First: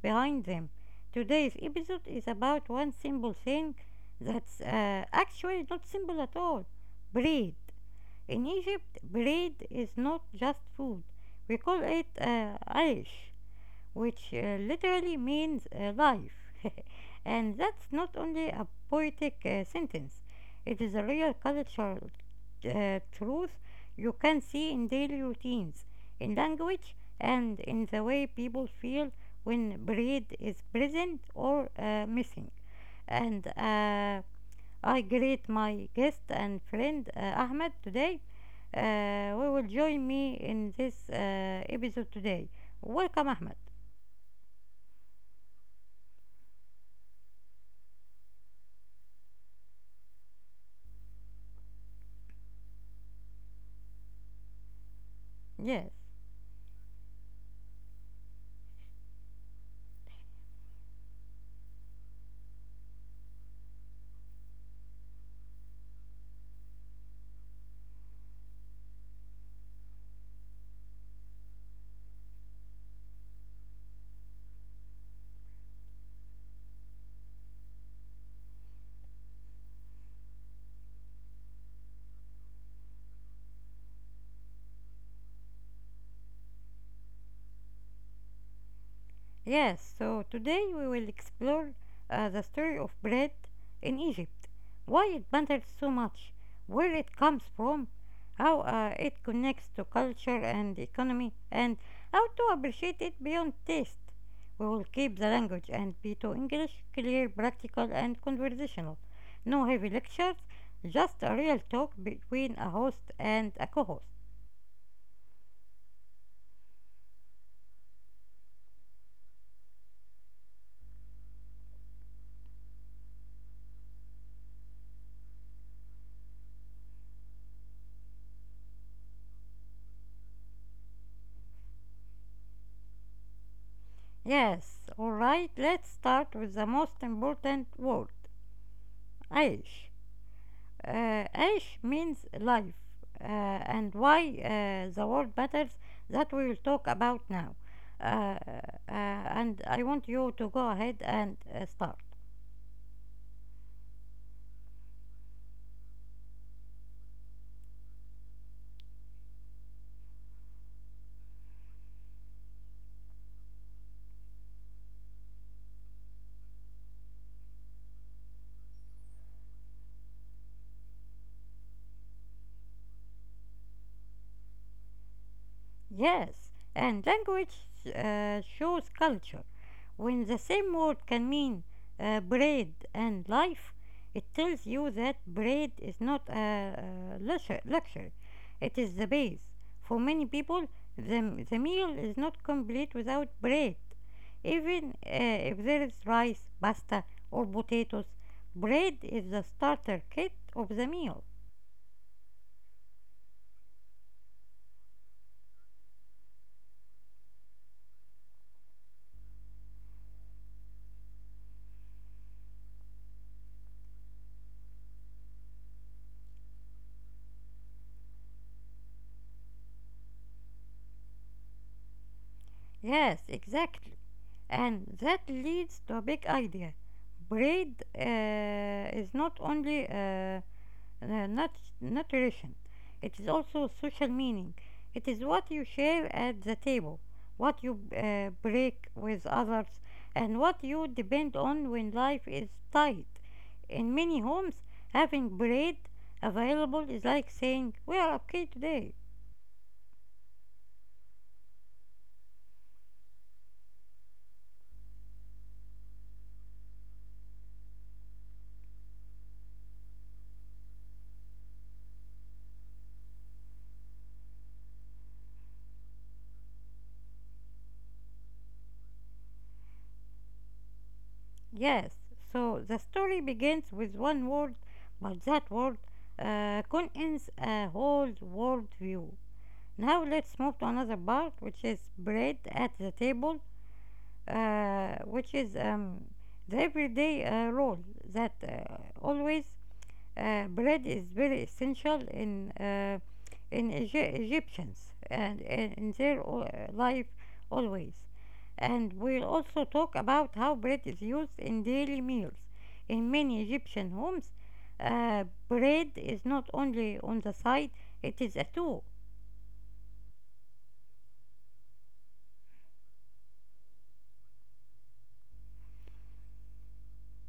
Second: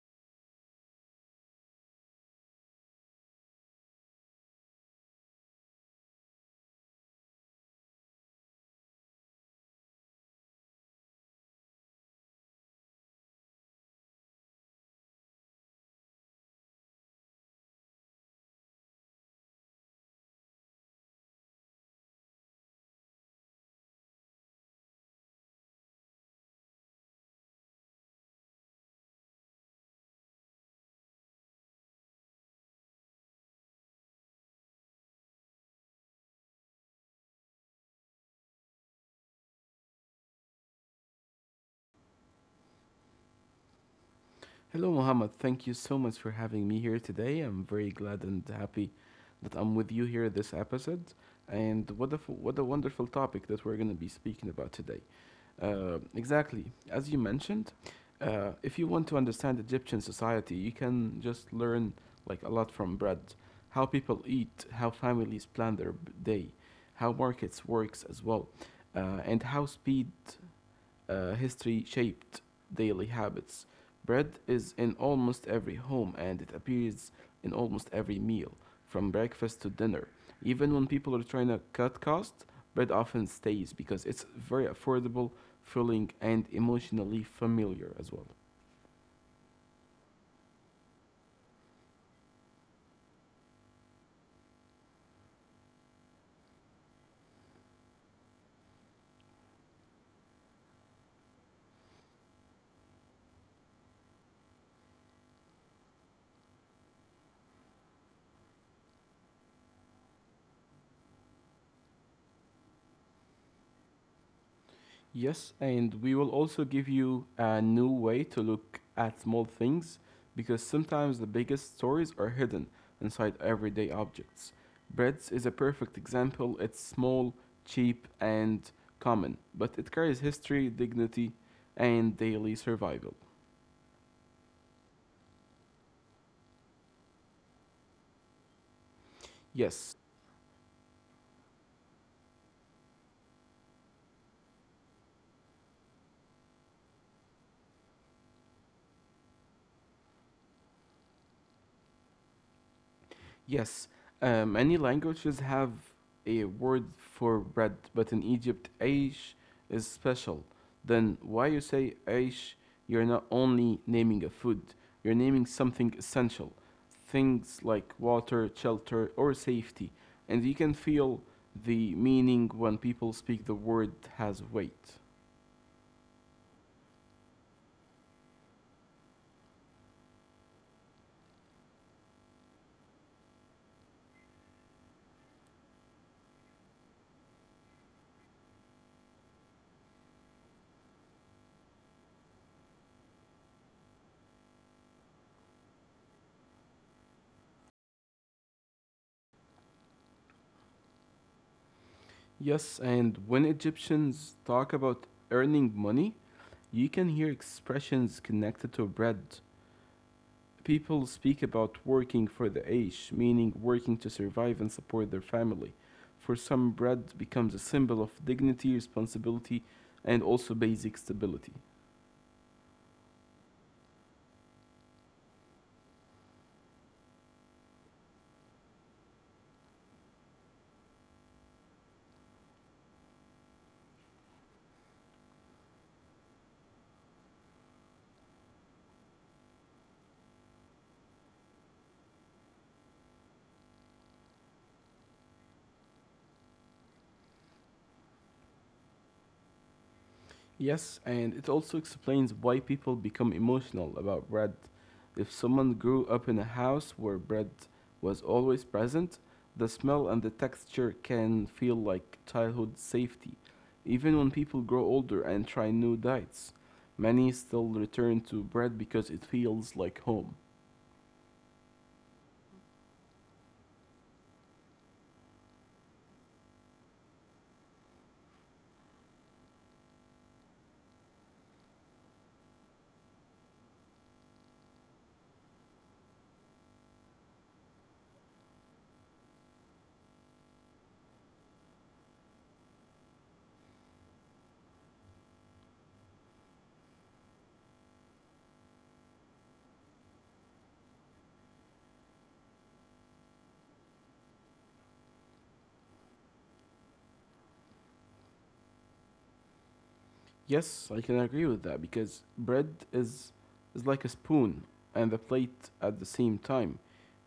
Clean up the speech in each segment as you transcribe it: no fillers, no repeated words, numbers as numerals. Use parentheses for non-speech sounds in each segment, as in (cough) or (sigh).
behind them. Today's episode is about one simple thing that's actually not simple at all bread. In Egypt, bread is not just food, we call it aish which literally means life. (laughs) And that's not only a poetic sentence, it is a real cultural truth you can see in daily routines, in language, and in the way people feel when bread is present or missing. And I greet my guest and friend Ahmed today. Who will join me in this episode today. Welcome, Ahmed. Hello, Mohammed. Thank you so much for having me here today. I'm very glad and happy that I'm with you here this episode. And what a wonderful topic that we're going to be speaking about today. Yes, Exactly, as you mentioned, if you want to understand Egyptian society, you can just learn like a lot from bread, how people eat, how families plan their day, how markets works as well, and how speed history shaped daily habits. Bread is in almost every home and it appears in almost every meal, from breakfast to dinner. Even when people are trying to cut costs, bread often stays because it's very affordable, filling, and emotionally familiar as well. yes. So today we will explore the story of bread in Egypt, why it matters so much, where it comes from, how it connects to culture and economy, and how to appreciate it beyond taste. We will keep the language and P2 English clear, practical, and conversational. No heavy lectures, just a real talk between a host and a co host. Yes, and we will also give you a new way to look at small things because sometimes the biggest stories are hidden inside everyday objects. Breads is a perfect example. It's small, cheap, and common, but it carries history, dignity, and daily survival. Yes, alright, let's start with the most important word Yes. عيش uh, عيش means life and why the word matters that we will talk about now and I want you to go ahead and start. Yes, many languages have a word for bread, but in Egypt, aish is special. Then why you say aish? You're not only naming a food, you're naming something essential. Things like water, shelter, or safety. And you can feel the meaning when people speak the word has weight. Yes, and language shows culture. When the same word can mean bread and life, it tells you that bread is not a luxury, it is the base. For many people, the meal is not complete without bread. Even if there is rice, pasta, or potatoes, bread is the starter kit of the meal. Yes, and when Egyptians talk about earning money, you can hear expressions connected to bread people speak about working for the Aish, meaning working to survive and support their family. For some, bread becomes a symbol of dignity, responsibility, and also basic stability. Yes, exactly. And that leads to a big idea. Bread is not only nutrition, it is also social meaning. It is what you share at the table, what you break with others, and what you depend on when life is tight. In many homes, having bread available is like saying, We are okay today. Yes, and it also explains why people become emotional about bread. If someone grew up in a house where bread was always present, the smell and the texture can feel like childhood safety, even when people grow older and try new diets. Many still return to bread because it feels like home. Yes, so the story begins with one word, but that word contains a whole world view. Now let's move to another part, which is bread at the table, which is the everyday role that always bread is very essential in Egyptians and in their life always. And we'll also talk about how bread is used in daily meals. In many Egyptian homes, uh, bread is not only on the side; it is a tool. Yes, I can agree with that because bread is like a spoon and the plate at the same time.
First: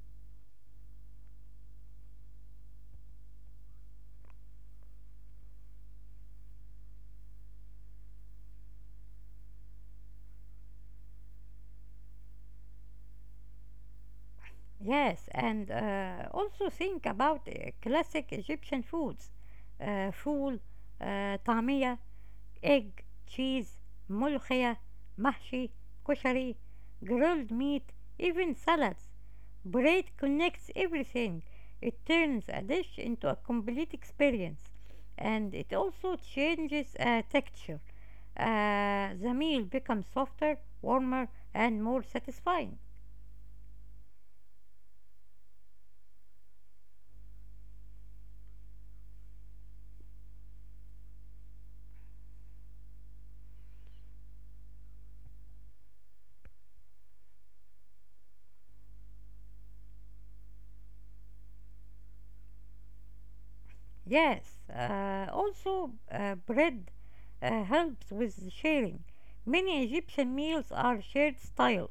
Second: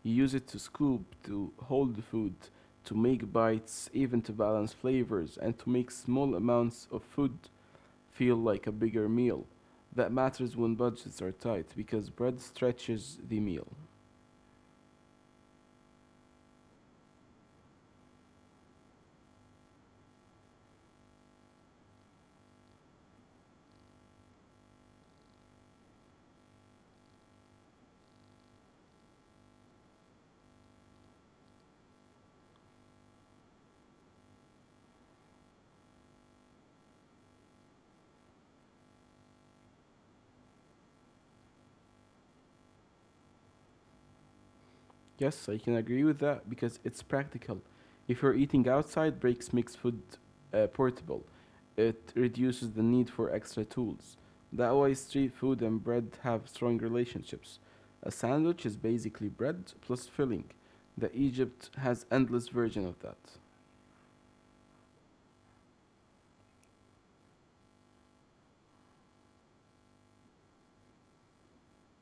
You use it to scoop, to hold the food, to make bites, even to balance flavors and to make small amounts of food feel like a bigger meal. That matters when budgets are tight because bread stretches the meal. Yes, and also think about classic Egyptian foods: foul, طعمية, egg, cheese, mulkhaya, mahshi, koshari, grilled meat, even salads. Braid connects everything. It turns a dish into a complete experience. And it also changes texture. The meal becomes softer, warmer, and more satisfying. Yes, I can agree with that because it's practical. If you're eating outside, breaks makes food portable. It reduces the need for extra tools. That way, street food and bread have strong relationships. A sandwich is basically bread plus filling. The Egypt has endless version of that. Yes, also bread helps with sharing. Many Egyptian meals are shared style.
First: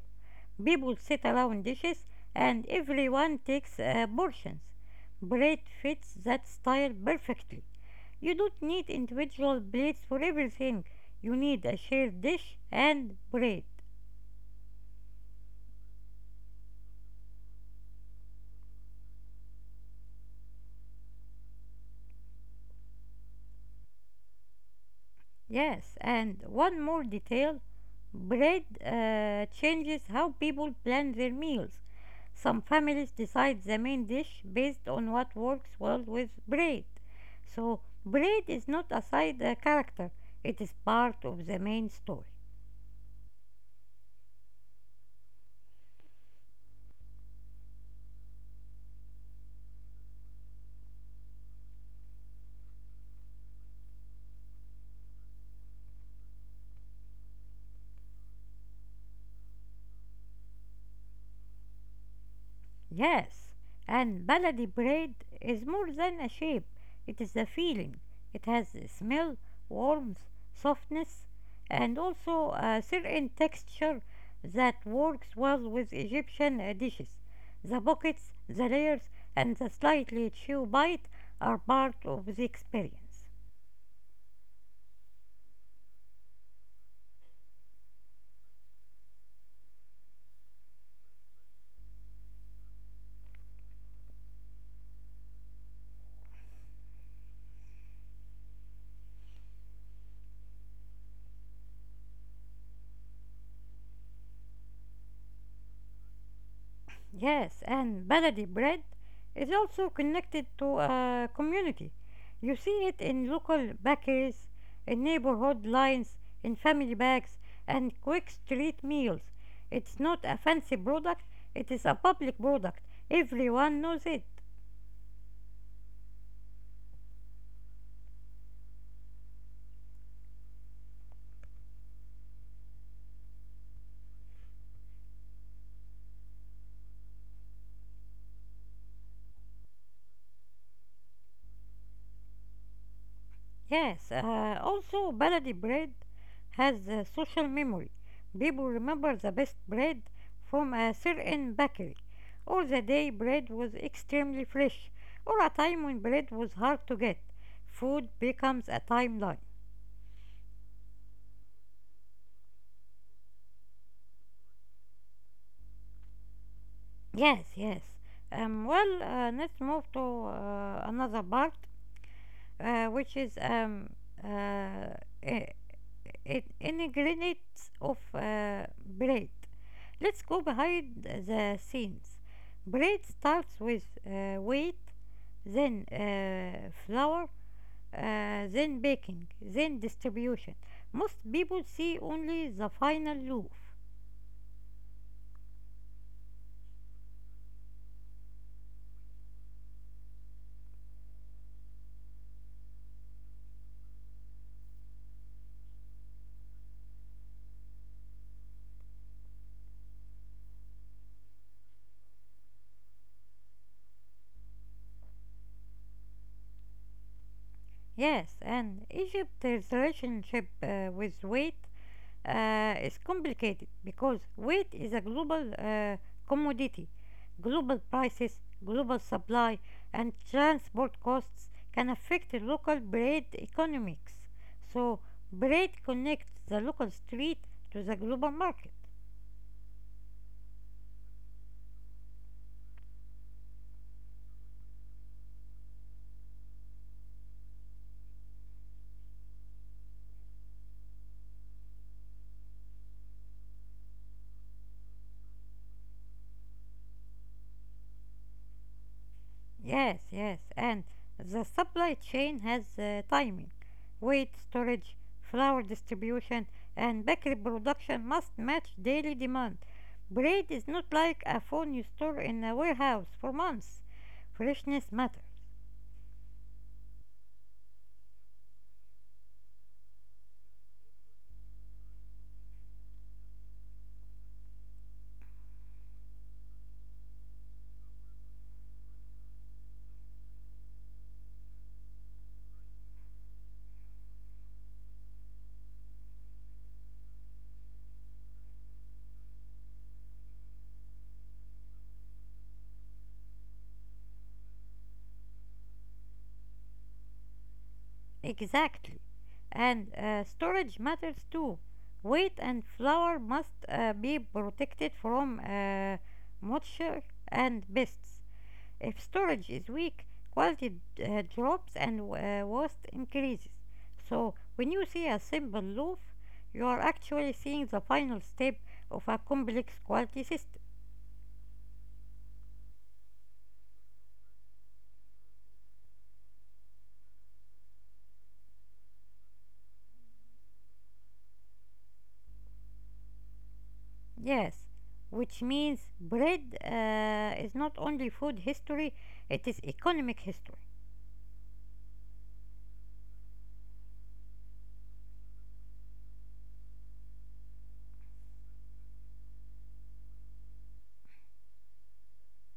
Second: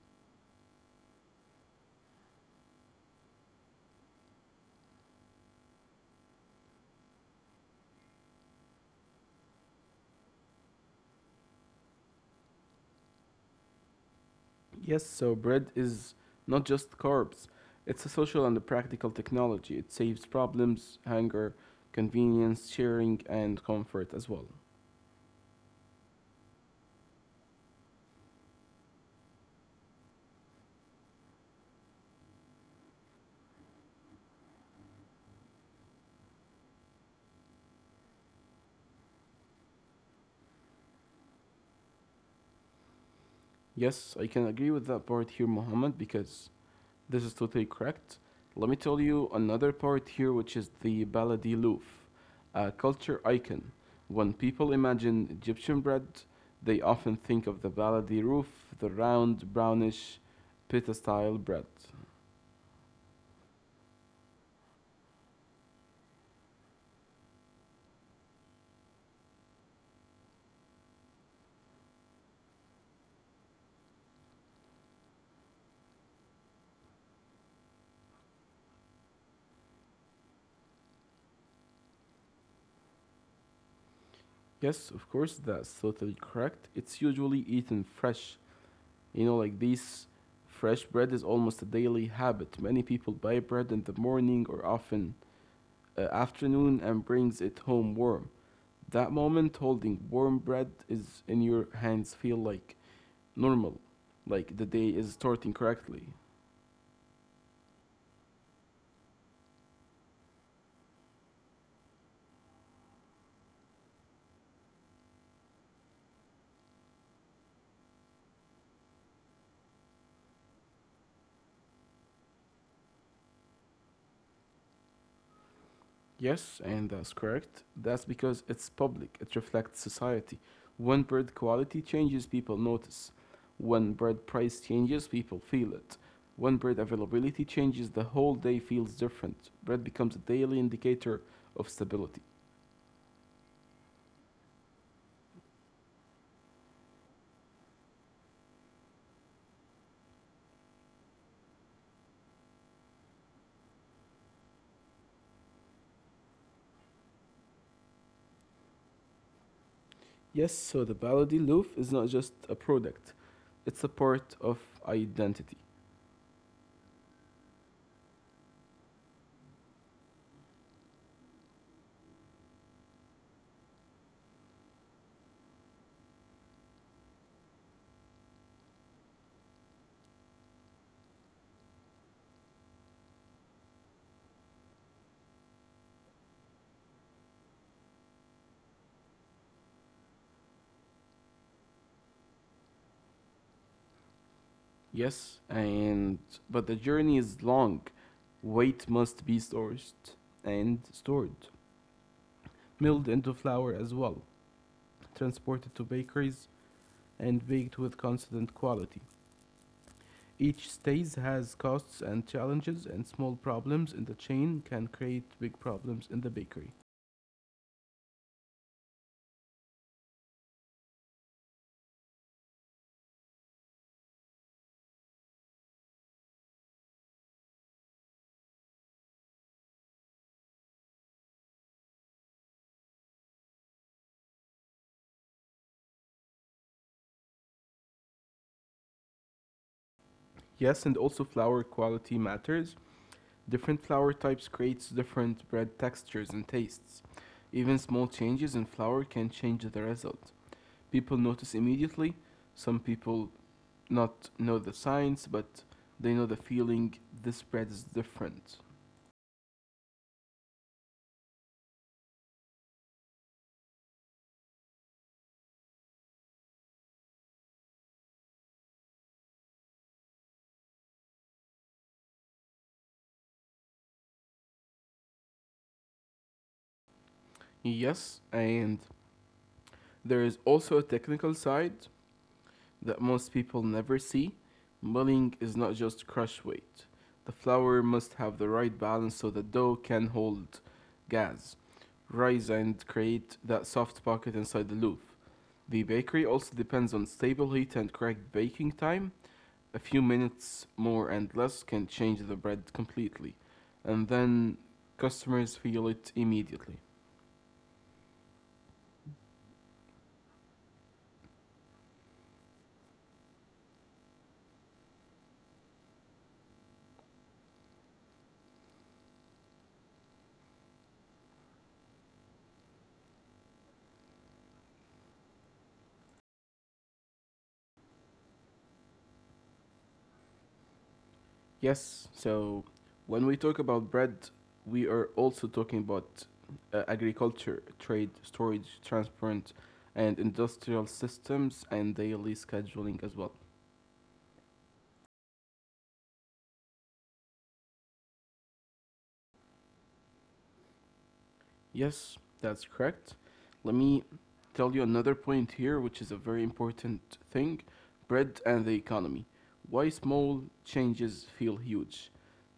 People sit around dishes and everyone takes portions. Bread fits that style perfectly. You don't need individual plates for everything. You need a shared dish and bread. Yes, so bread is not just carbs. It's a social and a practical technology. It saves problems, hunger, convenience, sharing, and comfort as well. Yes, and one more detail bread changes how people plan their meals. Some families decide the main dish based on what works well with bread. So, bread is not a side character, it is part of the main story. Yes, I can agree with that part here, Mohammed, because this is totally correct. Let me tell you another part here, which is the Baladiloof, a culture icon. When people imagine Egyptian bread, they often think of the Baladiloof, the round, brownish, pita style bread. Yes, and baladi bread is more than a shape, it is a feeling. It has a smell, warmth, softness, and also a certain texture that works well with Egyptian dishes. The pockets, the layers, and the slightly chew bite are part of the experience. Yes, of course, that's totally correct. It's usually eaten fresh. You know, like these fresh bread is almost a daily habit. Many people buy bread in the morning or often afternoon and brings it home warm. That moment holding warm bread is in your hands feel like normal, like the day is starting correctly. Yes, and baladi bread is also connected to a community. You see it in local bakeries, in neighborhood lines, in family bags, and quick street meals. It's not a fancy product, it is a public product. Everyone knows it. Yes, and that's correct. That's because it's public, it reflects society. When bread quality changes, people notice. When bread price changes, people feel it. When bread availability changes, the whole day feels different. Bread becomes a daily indicator of stability. Yes, also baladi bread has a social memory. People remember the best bread from a certain bakery, or the day bread was extremely fresh, or a time when bread was hard to get. Food becomes a timeline. Yes, so the Baladi Loof is not just a product, it's a part of identity. Yes, yes. Let's move to another part, which is uh, I- I- ingredients of bread. Let's go behind the scenes. Bread starts with weight, then flour, then baking, then distribution. Most people see only the final loaf. Yes, and but the journey is long. Weight must be sourced and stored, milled into flour as well, transported to bakeries, and baked with constant quality. Each stage has costs and challenges, and small problems in the chain can create big problems in the bakery. Yes, and Egypt's relationship with weight is complicated because wheat is a global commodity. Global prices, global supply, and transport costs can affect the local bread economics. So, bread connects the local street to the global market. Yes, and also flour quality matters. Different flour types creates different bread textures and tastes. Even small changes in flour can change the result. People notice immediately. Some people not know the science, but they know the feeling this bread is different. Yes, yes, and the supply chain has timing. Weight storage, flour distribution, and bakery production must match daily demand. Bread is not like a phone you store in a warehouse for months. Freshness matters. Yes, and there is also a technical side that most people never see, milling is not just crush weight. The flour must have the right balance so the dough can hold gas, rise, and create that soft pocket inside the loaf. The bakery also depends on stable heat and correct baking time. A few minutes more and less can change the bread completely, and then customers feel it immediately. Exactly. And storage matters too. Weight and flour must be protected from moisture and pests. If storage is weak, quality drops and waste increases. So when you see a simple loop, you are actually seeing the final step of a complex quality system. Yes, so when we talk about bread, we are also talking about agriculture, trade, storage, transport, and industrial systems and daily scheduling as well. Yes, which means bread is not only food history, it is economic history. Yes, that's correct. Let me tell you another point here, which is a very important thing bread and the economy. Why small changes feel huge?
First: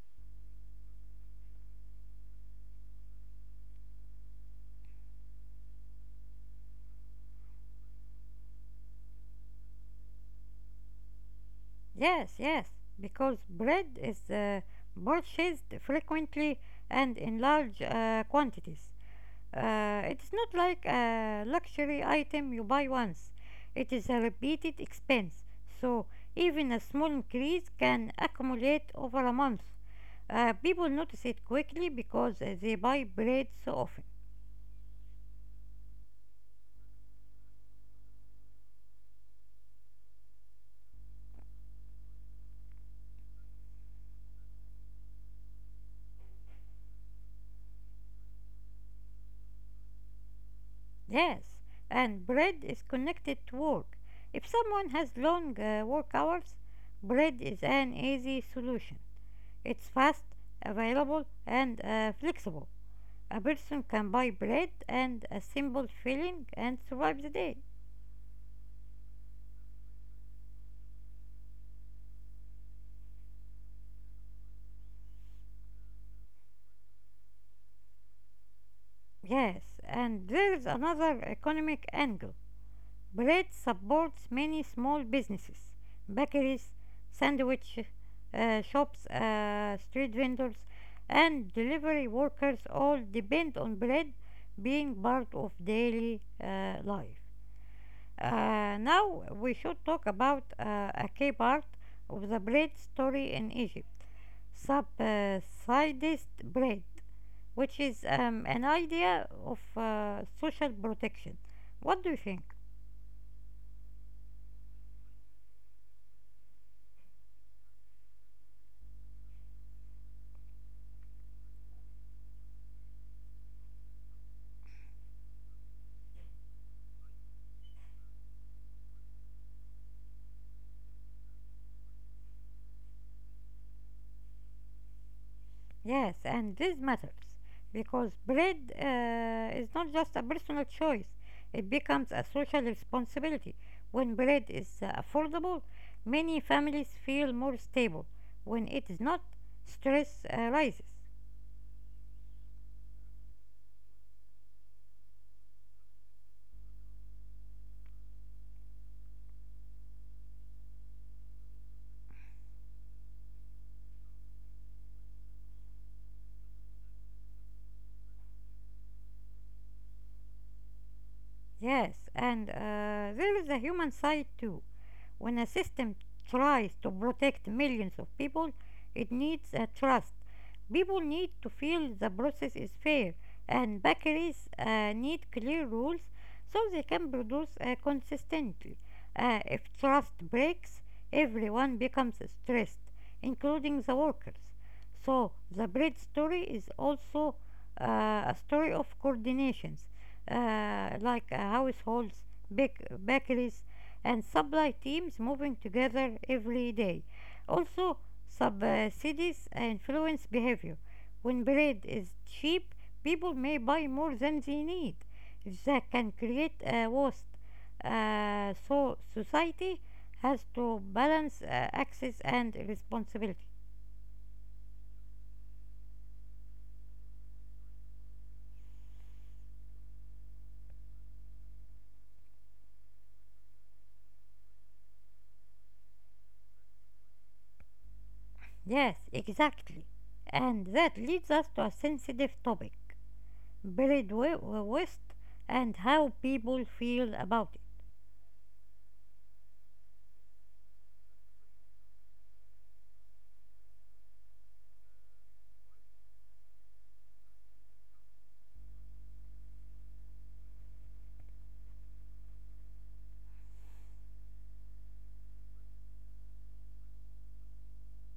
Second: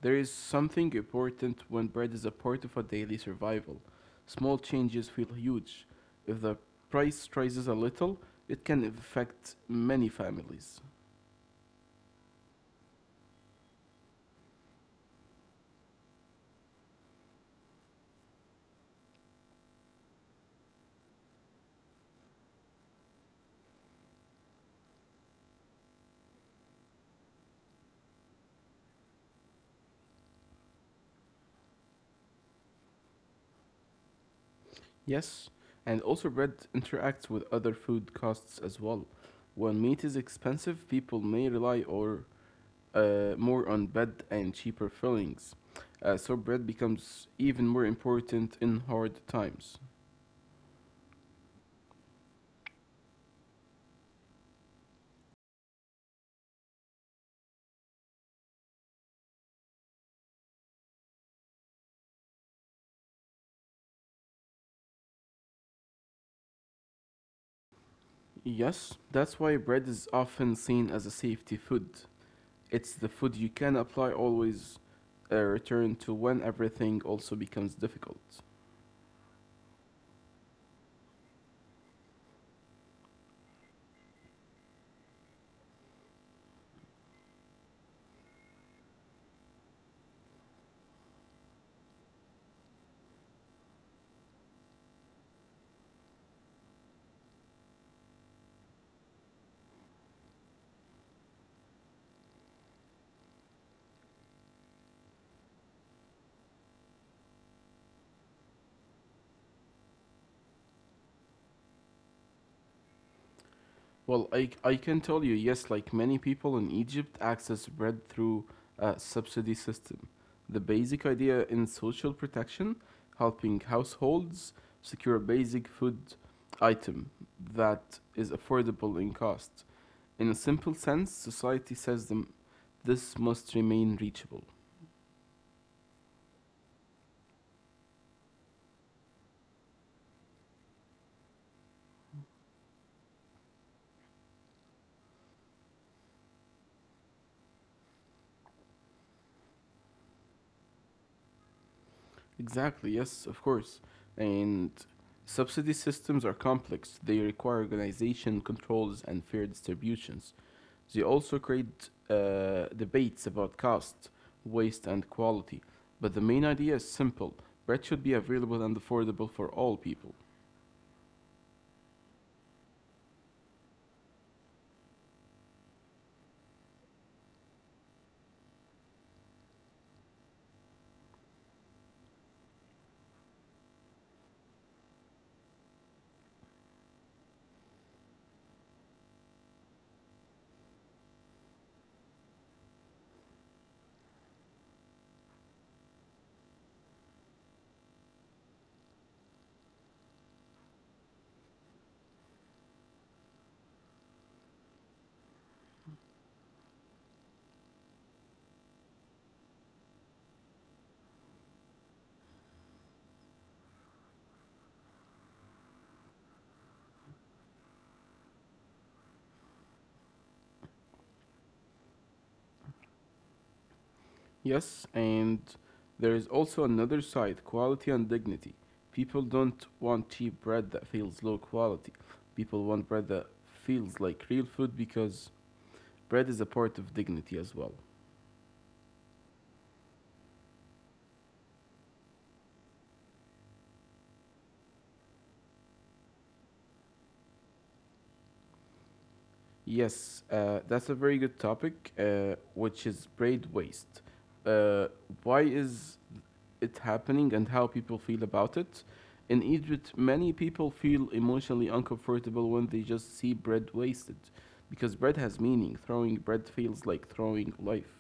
There is something important when bread is a part of a daily survival. Small changes feel huge. If the price rises a little, it can affect many families. Yes, yes, because bread is purchased frequently and in large quantities. It's not like a luxury item you buy once. It is a repeated expense. So even a small increase can accumulate over a month. People notice it quickly because they buy bread so often. Yes, and also bread interacts with other food costs as well. When meat is expensive, people may rely or more on bad and cheaper fillings. So bread becomes even more important in hard times. Yes, and bread is connected to work. If someone has long work hours, bread is an easy solution. It's fast, available, and flexible. A person can buy bread and a simple filling and survive the day. Yes, that's why bread is often seen as a safety food. It's the food you can apply always, return to when everything also becomes difficult. Yes, and there is another economic angle. Bread supports many small businesses, bakeries, sandwich shops, street vendors, and delivery workers all depend on bread being part of daily life. Now we should talk about a key part of the bread story in Egypt subsidized bread, which is an idea of social protection. What do you think? Well, I can tell you, yes, like many people in Egypt, access bread through a subsidy system. The basic idea in social protection, helping households secure a basic food item that is affordable in cost. In a simple sense, society says them this must remain reachable. Yes, and this matters because bread is not just a personal choice, it becomes a social responsibility. When bread is affordable, many families feel more stable. When it is not, stress rises. Exactly, yes, of course. And subsidy systems are complex. They require organization, controls, and fair distributions. They also create debates about cost, waste, and quality. But the main idea is simple bread should be available and affordable for all people. Yes, and there is a human side too. When a system tries to protect millions of people, it needs a trust. People need to feel the process is fair, and bakeries need clear rules so they can produce consistently. If trust breaks, everyone becomes stressed, including the workers. So, the bread story is also a story of coordinations like households, bakeries, and supply teams moving together every day. Also, subsidies influence behavior. When bread is cheap, people may buy more than they need. That can create a waste. So, society has to balance access and responsibility. Yes, and there is also another side quality and dignity. People don't want cheap bread that feels low quality. People want bread that feels like real food because bread is a part of dignity as well. Yes, exactly. And that leads us to a sensitive topic Buried West and how people feel about it. Yes, that's a very good topic, which is bread waste. Uh, why is it's happening and how people feel about it. In Egypt, many people feel emotionally uncomfortable when they just see bread wasted because bread has meaning. Throwing bread feels like throwing life.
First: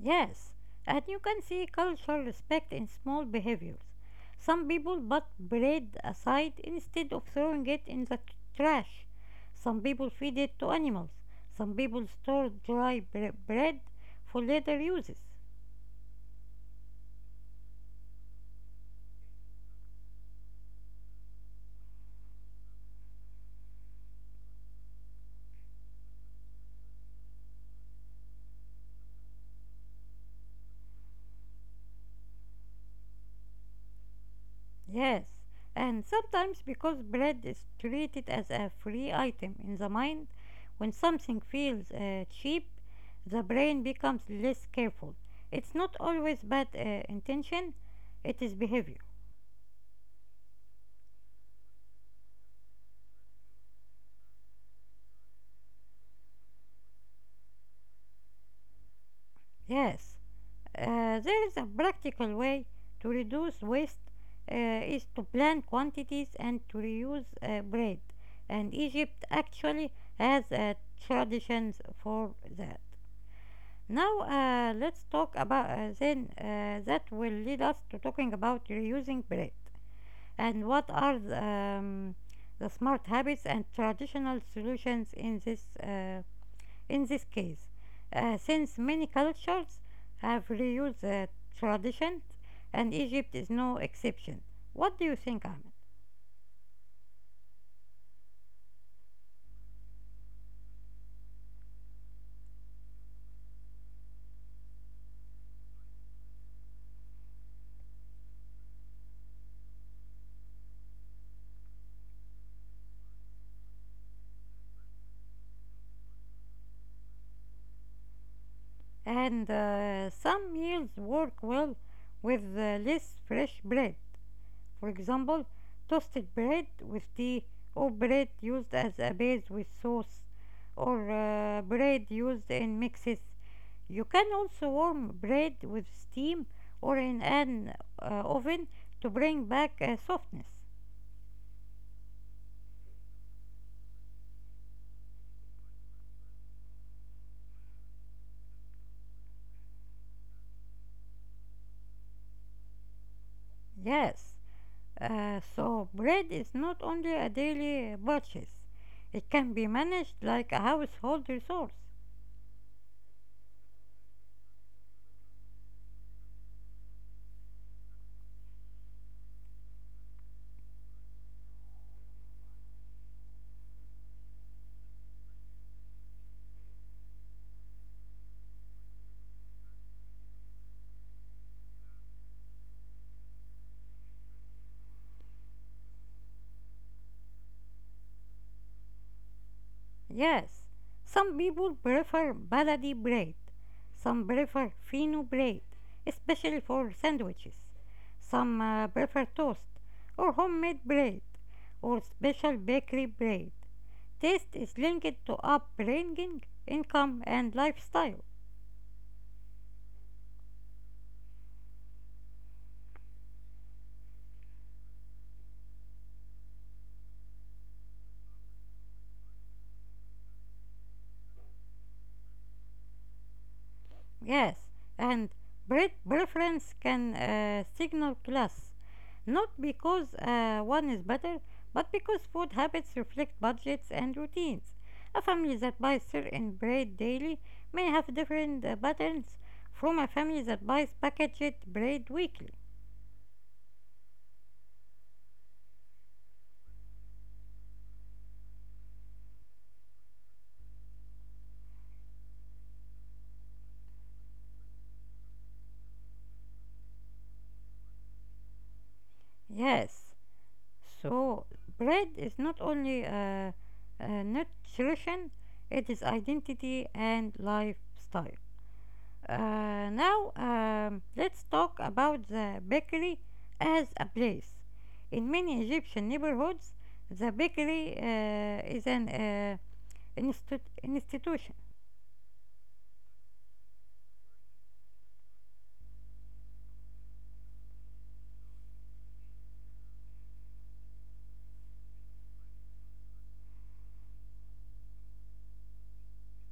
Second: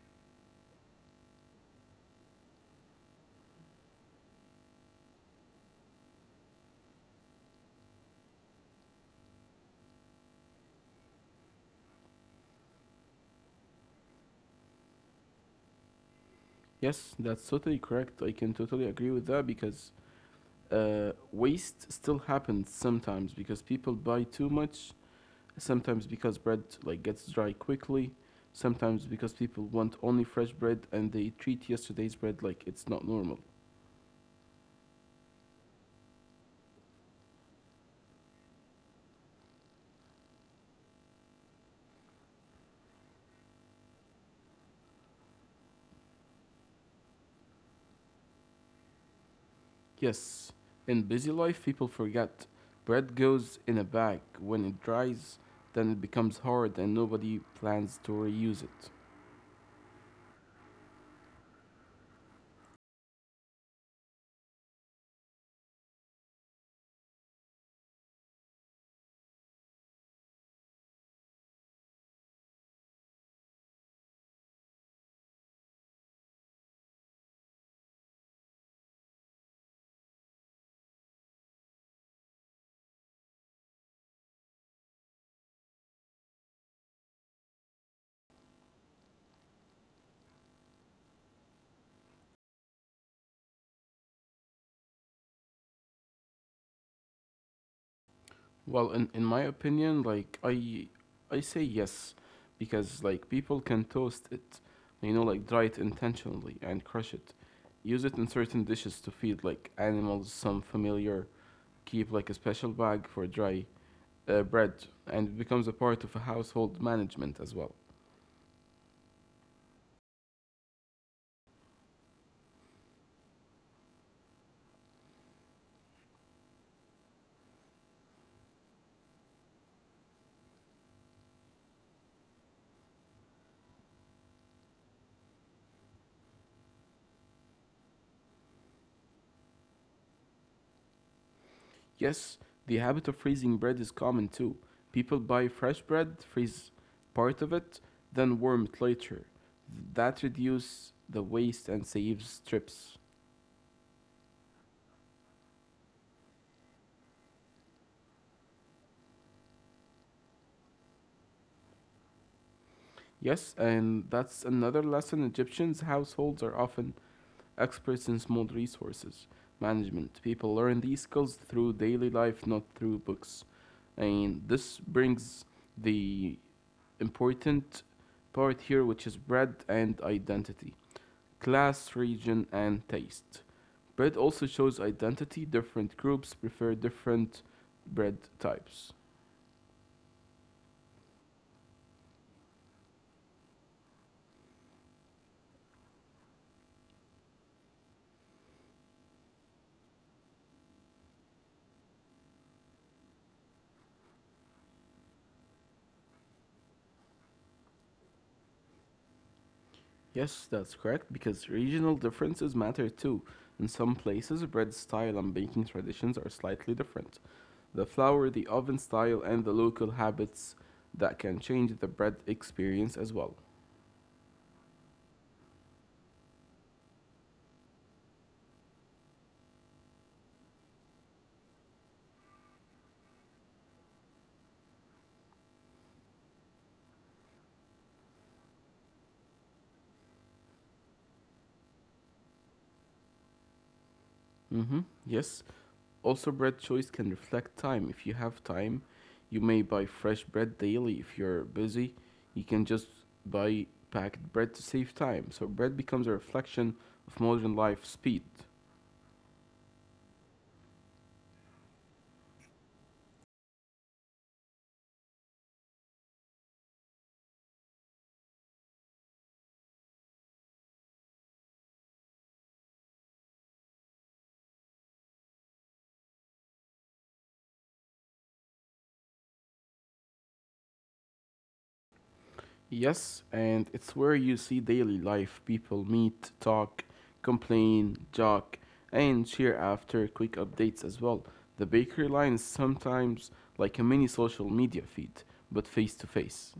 Yes, and you can see cultural respect in small behaviors. Some people put bread aside instead of throwing it in the trash. Some people feed it to animals. Some people store dry bread for later uses. Yes, that's totally correct. I can totally agree with that because waste still happens sometimes because people buy too much, sometimes because bread like gets dry quickly, sometimes because people want only fresh bread and they treat yesterday's bread like it's not normal. Yes, and sometimes because bread is treated as a free item in the mind, when something feels cheap, the brain becomes less careful. It's not always bad intention, it is behavior. Yes, in busy life, people forget. Bread goes in a bag. When it dries, then it becomes hard and nobody plans to reuse it. Yes, there is a practical way to reduce waste is to plan quantities and to reuse bread. And Egypt actually has traditions for that. Now, let's talk about then that will lead us to talking about reusing bread and what are the smart habits and traditional solutions in this case. Since many cultures have reused the tradition, and Egypt is no exception. What do you think, Ahmed? Well, in my opinion, like, I say yes because, like, people can toast it, you know, like, dry it intentionally and crush it. Use it in certain dishes to feed, like, animals, some familiar. Keep, like, a special bag for dry bread, and it becomes a part of a household management as well. And Some meals work well with less fresh bread. For example, toasted bread with tea, or bread used as a base with sauce, or bread used in mixes. You can also warm bread with steam or in an oven to bring back softness. Yes, the habit of freezing bread is common too. People buy fresh bread, freeze part of it, then warm it later. That reduces the waste and saves trips. Yes, so bread is not only a daily purchase, it can be managed like a household resource. Yes, and that's another lesson Egyptians' households are often experts in small resources management. People learn these skills through daily life, not through books. And this brings the important part here, which is bread and identity, class, region, and taste. Bread also shows identity. Different groups prefer different bread types. Yes, some people prefer baladi bread, some prefer fino bread, especially for sandwiches. Some prefer toast or homemade bread or special bakery bread. Taste is linked to upbringing, income, and lifestyle. Yes, that's correct, because regional differences matter too. In some places, bread style and baking traditions are slightly different. The flour, the oven style, and the local habits that can change the bread experience as well. Yes, and breed preference can signal class, not because one is better, but because food habits reflect budgets and routines. A family that buys certain bread daily may have different patterns from a family that buys packaged bread weekly. Mm-hmm. Yes. Also, bread choice can reflect time. If you have time, you may buy fresh bread daily. If you're busy, you can just buy packed bread to save time. So, bread becomes a reflection of modern life speed. Yes, so bread is not only nutrition, it is identity and lifestyle. Let's talk about the bakery as a place. In many Egyptian neighborhoods, the bakery is an institution. Yes, and it's where you see daily life. People meet, talk, complain, jock, and cheer after quick updates as well. The bakery line is sometimes like a mini social media feed, but face to face.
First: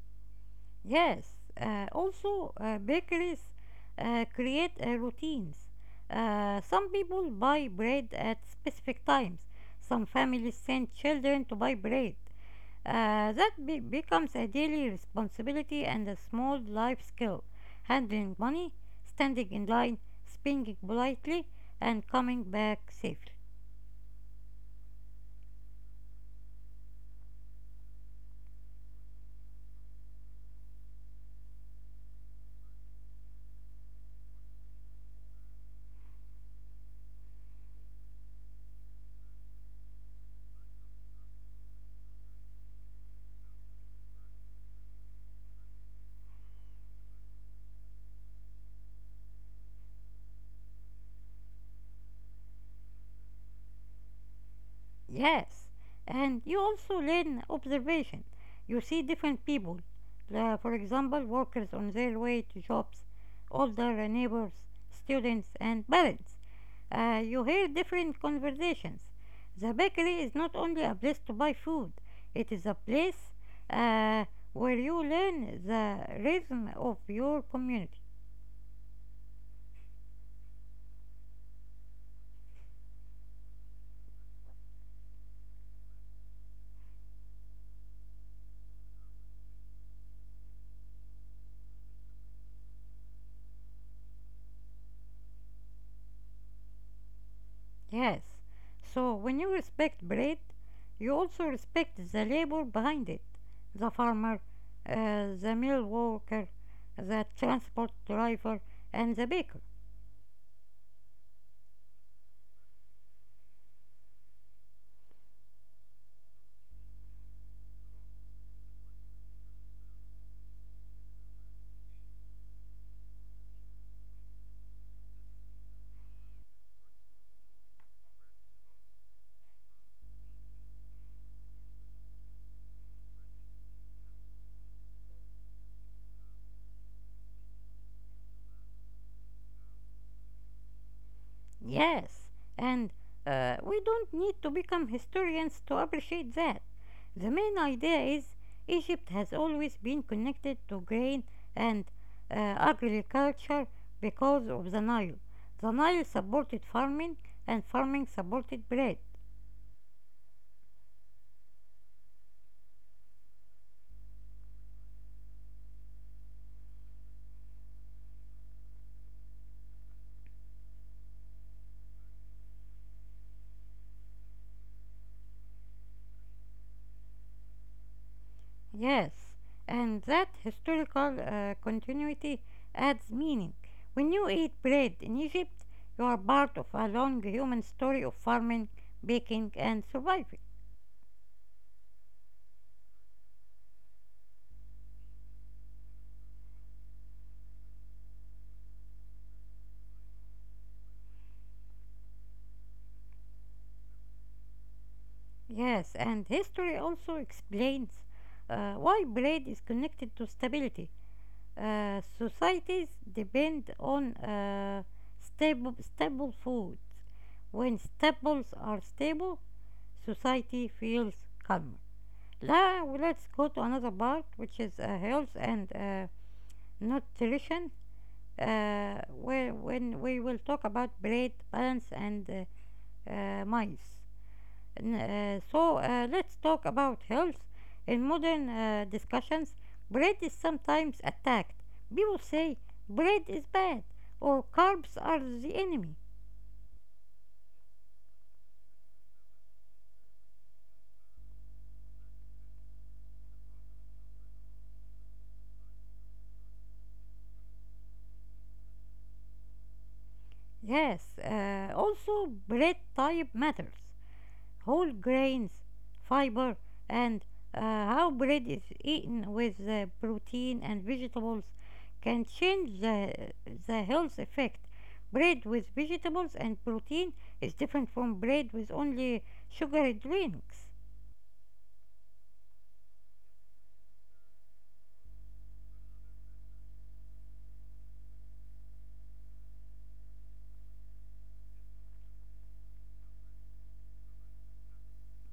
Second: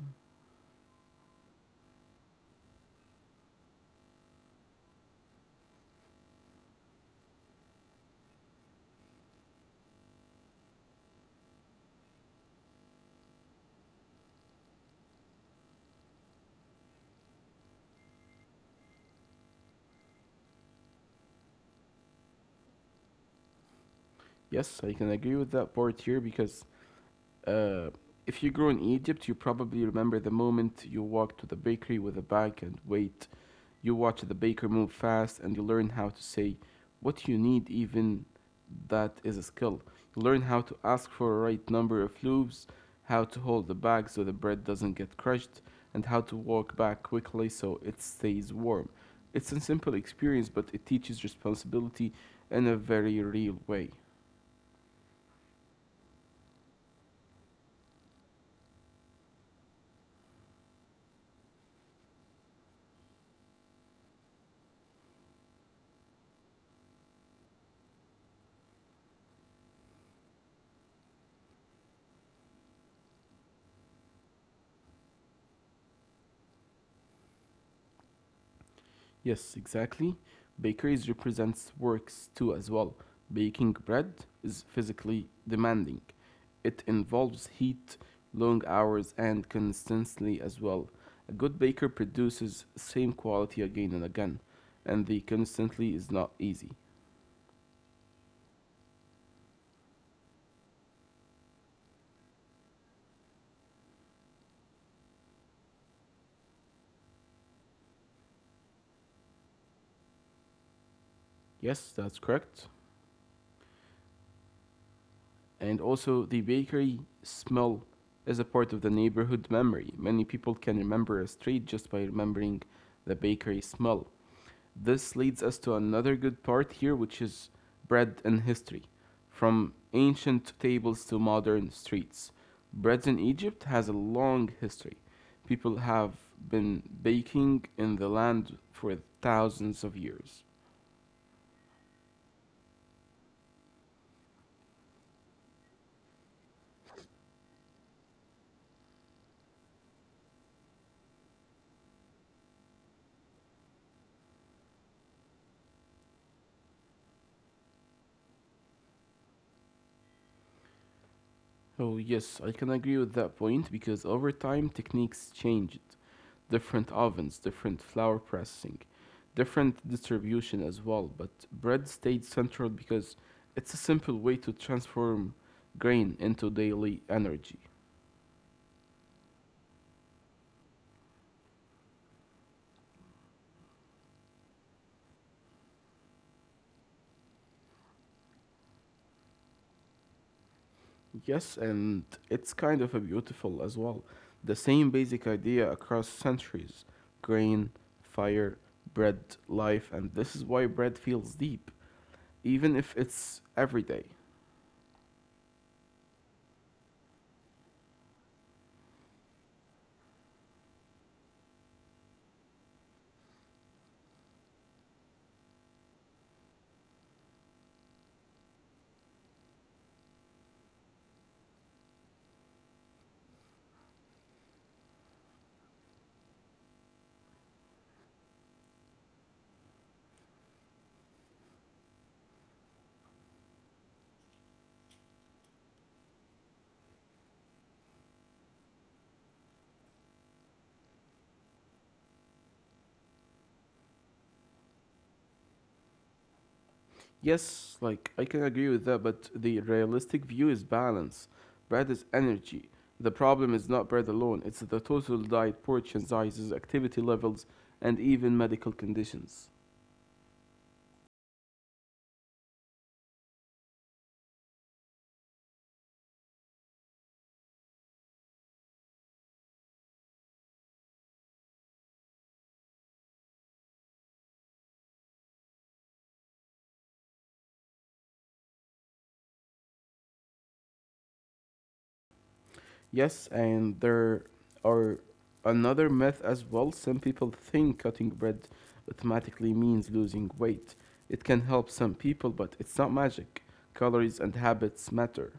Yes, also, bakeries create routines. Some people buy bread at specific times, some families send children to buy bread. That becomes a daily responsibility and a small life skill. Handling money, standing in line, speaking politely, and coming back safely. Yes, I can agree with that part here because uh, if you grew in Egypt, you probably remember the moment you walked to the bakery with a bag and wait. You watch the baker move fast and you learn how to say what you need, even that is a skill. You learn how to ask for the right number of loops, how to hold the bag so the bread doesn't get crushed, and how to walk back quickly so it stays warm. It's a simple experience, but it teaches responsibility in a very real way. Yes, and you also learn observation. You see different people, for example, workers on their way to jobs, older neighbors, students, and parents. You hear different conversations. The bakery is not only a place to buy food, it is a place uh, where you learn the rhythm of your community. Yes, exactly. Bakeries represents works too as well. Baking bread is physically demanding. It involves heat, long hours, and consistency as well. A good baker produces same quality again and again, and the constantly is not easy. Yes. So when you respect bread, you also respect the labor behind it the farmer, the mill worker, the transport driver, and the baker. Yes, that's correct. And also, the bakery smell is a part of the neighborhood memory. Many people can remember a street just by remembering the bakery smell. This leads us to another good part here, which is bread and history, from ancient tables to modern streets. Bread in Egypt has a long history. People have been baking in the land for thousands of years. Yes, and we don't need to become historians to appreciate that. The main idea is Egypt has always been connected to grain and agriculture because of the Nile. The Nile supported farming, and farming supported bread. Oh, yes, I can agree with that point because over time techniques changed. Different ovens, different flour pressing, different distribution as well, but bread stayed central because it's a simple way to transform grain into daily energy. Yes, and that historical continuity adds meaning. When you eat bread in Egypt, you are part of a long human story of farming, baking, and surviving. Yes, and it's kind of a beautiful as well. The same basic idea across centuries grain, fire, bread, life, and this is why bread feels deep, even if it's everyday. Yes, and history also explains why trade is connected to stability. Societies depend on stable foods. When staples are stable, society feels calmer. Now let's go to another part, which is health and nutrition, where when we will talk about bread, balance, and mice. Let's talk about health. In modern discussions, bread is sometimes attacked. People say bread is bad or carbs are the enemy. Yes, like I can agree with that, but the realistic view is balance. Bread is energy. The problem is not bread alone, it's the total diet, portion sizes, activity levels, and even medical conditions. Yes, also bread type matters. Whole grains, fiber, and how bread is eaten with protein and vegetables can change the health effect. Bread with vegetables and protein is different from bread with only sugary drinks. Yes, and there are another myth as well. Some people think cutting bread automatically means losing weight. It can help some people, but it's not magic. Calories and habits matter.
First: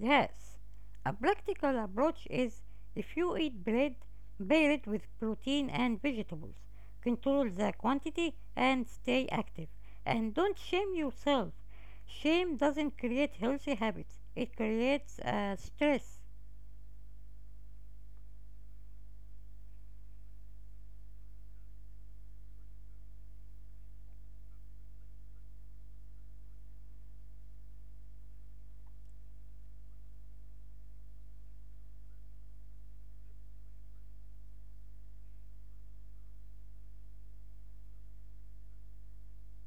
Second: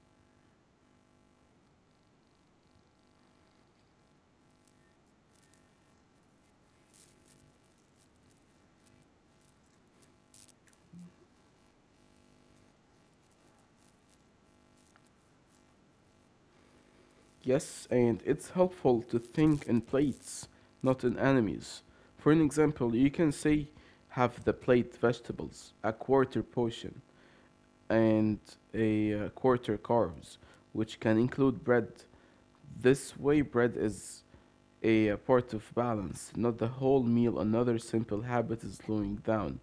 Yes, a practical approach is if you eat bread, pair it with protein and vegetables. Control the quantity and stay active. And don't shame yourself. Shame doesn't create healthy habits, it creates stress. Yes, and it's helpful to think in plates, not in enemies. For an example, you can say, have the plate vegetables, a quarter portion, and a quarter carbs, which can include bread. This way, bread is a part of balance, not the whole meal. Another simple habit is slowing down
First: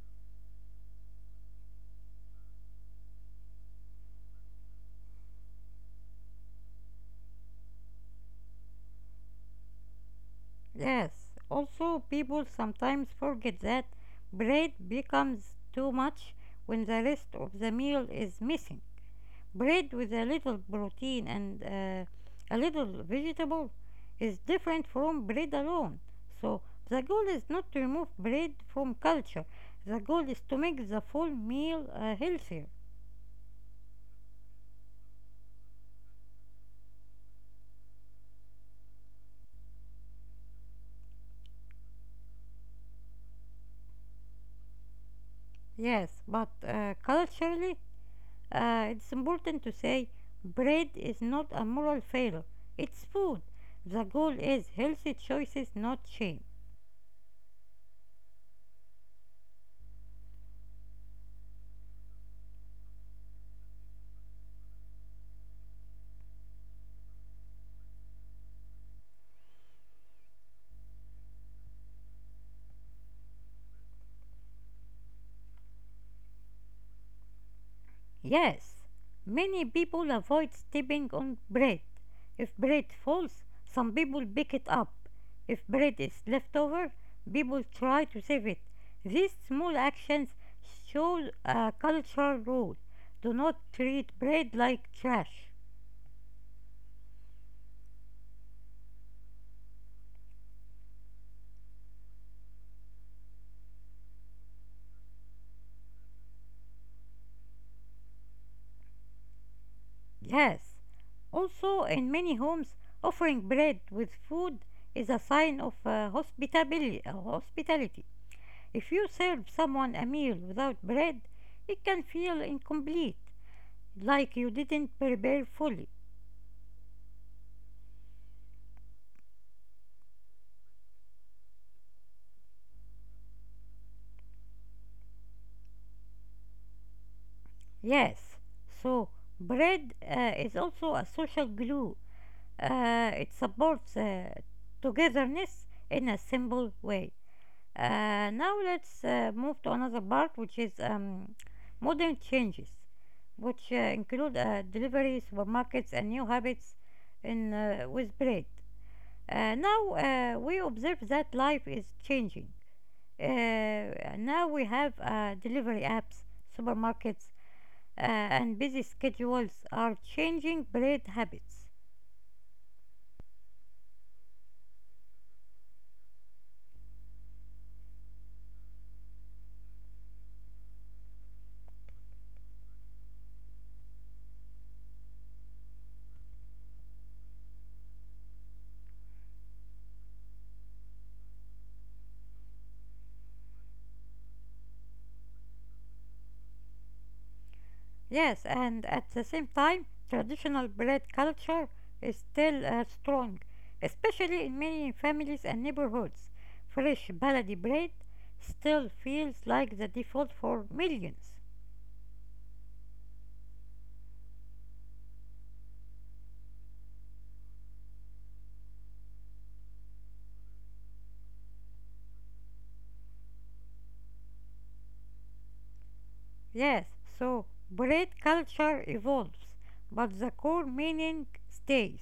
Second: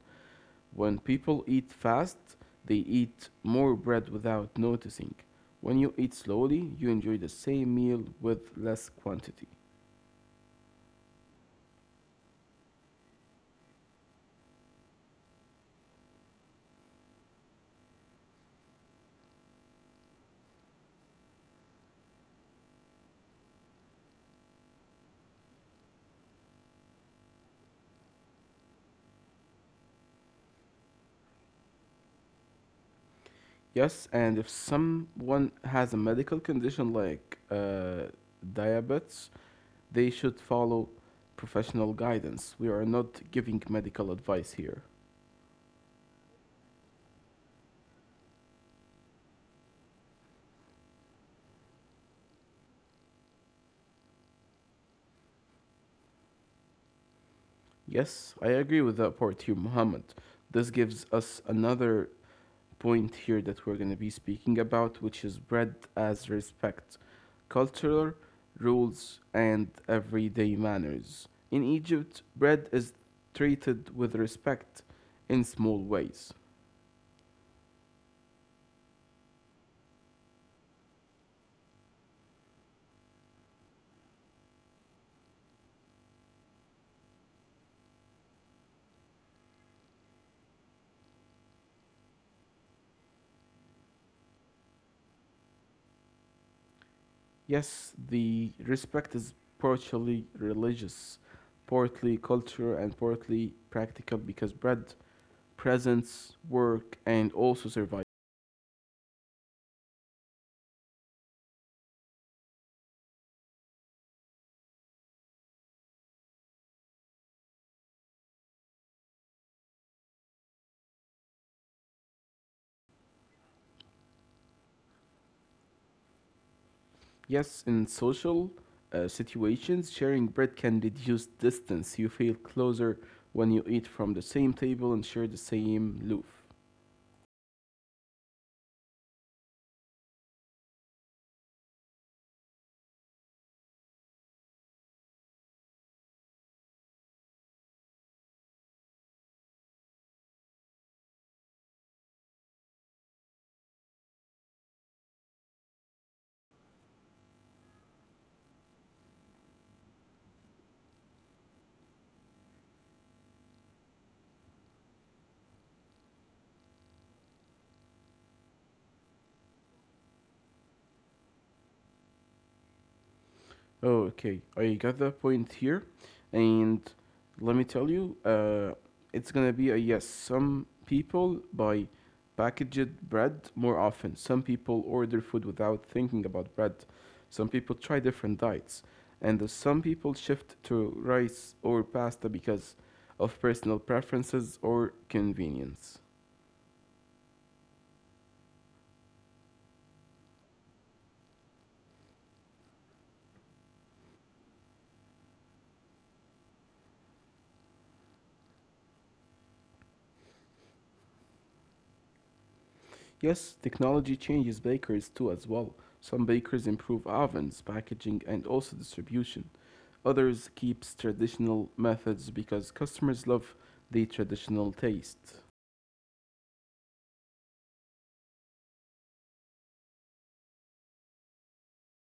when people eat fast, they eat more bread without noticing. When you eat slowly, you enjoy the same meal with less quantity. Yes, also, people sometimes forget that bread becomes too much when the rest of the meal is missing. Bread with a little protein and a little vegetable is different from bread alone. So the goal is not to remove bread from culture. The goal is to make the full meal healthier. Yes, and if someone has a medical condition like diabetes, they should follow professional guidance. We are not giving medical advice here. Yes, but culturally, it's important to say bread is not a moral failure. It's food. The goal is healthy choices, not shame. Yes, I agree with that part here, Muhammad. This gives us another point here that we're going to be speaking about, which is bread as respect, cultural rules, and everyday manners. In Egypt, bread is treated with respect in small ways. Yes, many people avoid stepping on bread. If bread falls, some people pick it up. If bread is left over, people try to save it. These small actions show a cultural rule. Do not treat bread like trash. Yes, the respect is partially religious, partly cultural, and partly practical because bread presents work and also survival. Yes, also in many homes, offering bread with food is a sign of hospitality. If you serve someone a meal without bread, it can feel incomplete, like you didn't prepare fully. Yes, in social situations, sharing bread can reduce distance. You feel closer when you eat from the same table and share the same loaf. Yes, so bread is also a social glue. It supports togetherness in a simple way. Now let's move to another part, which is modern changes, which include delivery, supermarkets, and new habits in with bread. Now we observe that life is changing. Now we have delivery apps, supermarkets, and busy schedules are changing bread habits. Okay, I got the point here, and let me tell you, it's gonna be a yes. Some people buy packaged bread more often. Some people order food without thinking about bread. Some people try different diets, and some people shift to rice or pasta because of personal preferences or convenience. Yes, and at the same time, traditional bread culture is still strong, especially in many families and neighborhoods. Fresh, baladi bread still feels like the default for millions. Yes, technology changes bakers too as well. Some bakers improve ovens, packaging, and also distribution. Others keeps traditional methods because customers love the traditional taste. Yes, so bread culture evolves, but the core meaning stays.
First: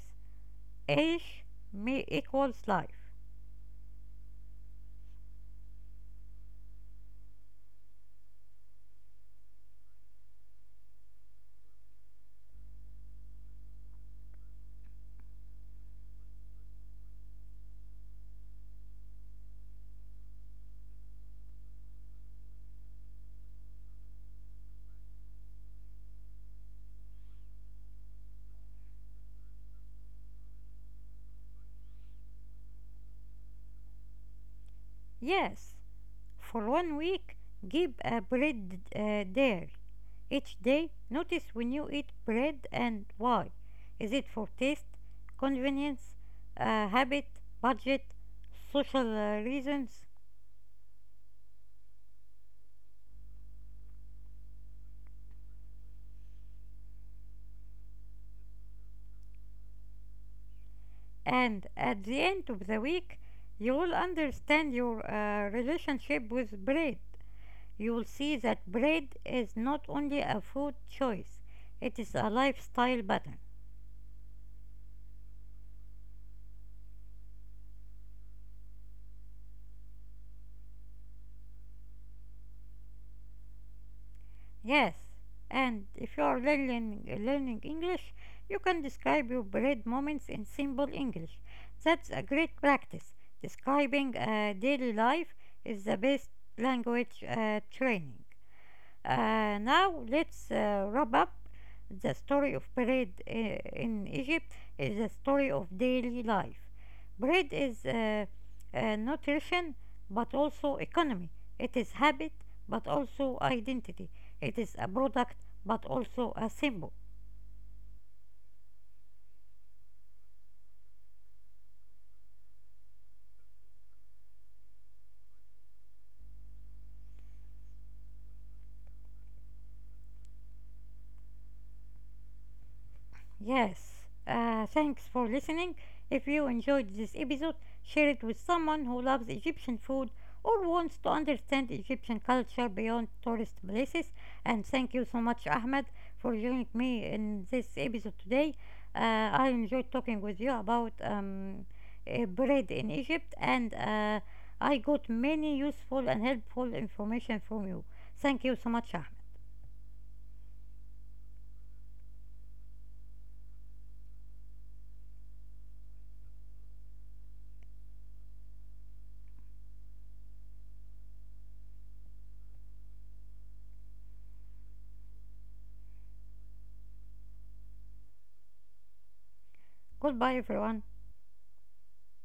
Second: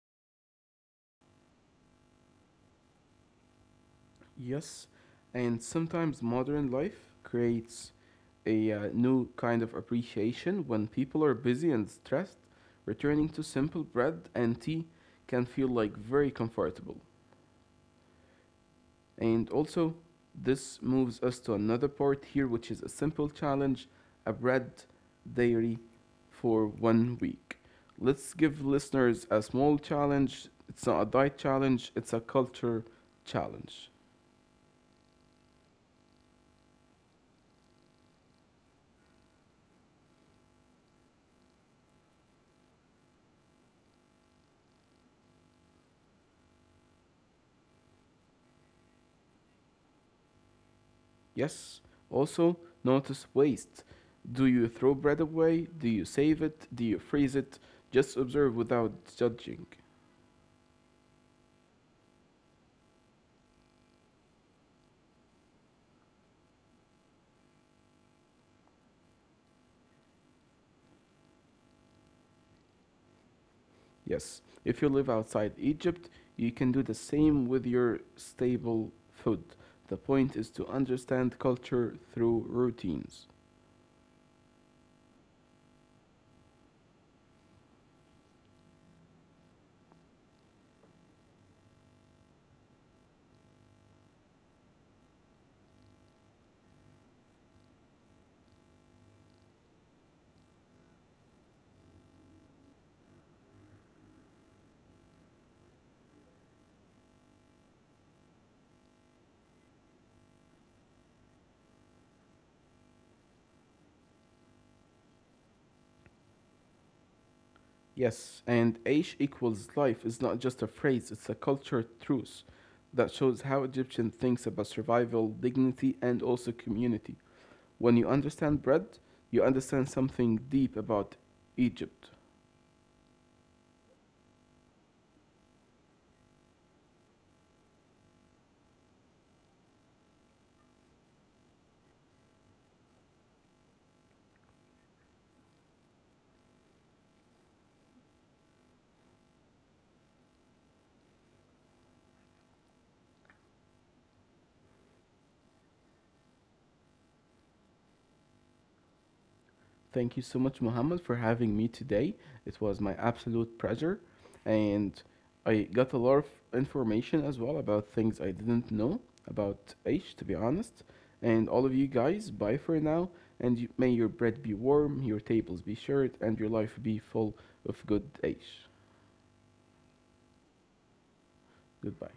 Age may equals life. Yes, and sometimes modern life creates a new kind of appreciation when people are busy and stressed. Returning to simple bread and tea can feel like very comfortable. And also, this moves us to another part here, which is a simple challenge a bread diary for 1 week. Let's give listeners a small challenge. It's not a diet challenge, it's a culture challenge. Yes, for one week, give a bread dairy. Each day, notice when you eat bread and why. Is it for taste, convenience, habit, budget, social reasons? Yes? Also, notice waste. Do you throw bread away? Do you save it? Do you freeze it? Just observe without judging. And at the end of the week, you will understand your relationship with bread. You'll see that bread is not only a food choice, it is a lifestyle pattern. Yes. If you live outside Egypt, you can do the same with your staple food. The point is to understand culture through routines. Yes, and if you are learning English, you can describe your bread moments in simple English. That's a great practice. Describing daily life is the best language training. Now let's wrap up. The story of bread in Egypt is the story of daily life. Bread is nutrition but also economy. It is habit but also identity. It is a product but also a symbol. Yes, and Aish equals life is not just a phrase, it's a culture truth that shows how Egyptian thinks about survival, dignity, and also community. When you understand bread, you understand something deep about Egypt. Yes, thanks for listening. If you enjoyed this episode, share it with someone who loves Egyptian food or wants to understand Egyptian culture beyond tourist places. And thank you so much, Ahmed, for joining me in this episode today. I enjoyed talking with you about bread in Egypt, and I got many useful and helpful information from you. Thank you so much, Ahmed. Thank you so much, Mohammed, for having me today. It was my absolute pleasure, and I got a lot of information as well about things I didn't know about H, to be honest. And all of you guys, bye for now, and you, may your bread be warm, your tables be shared, and your life be full of good H. Goodbye, everyone. Goodbye.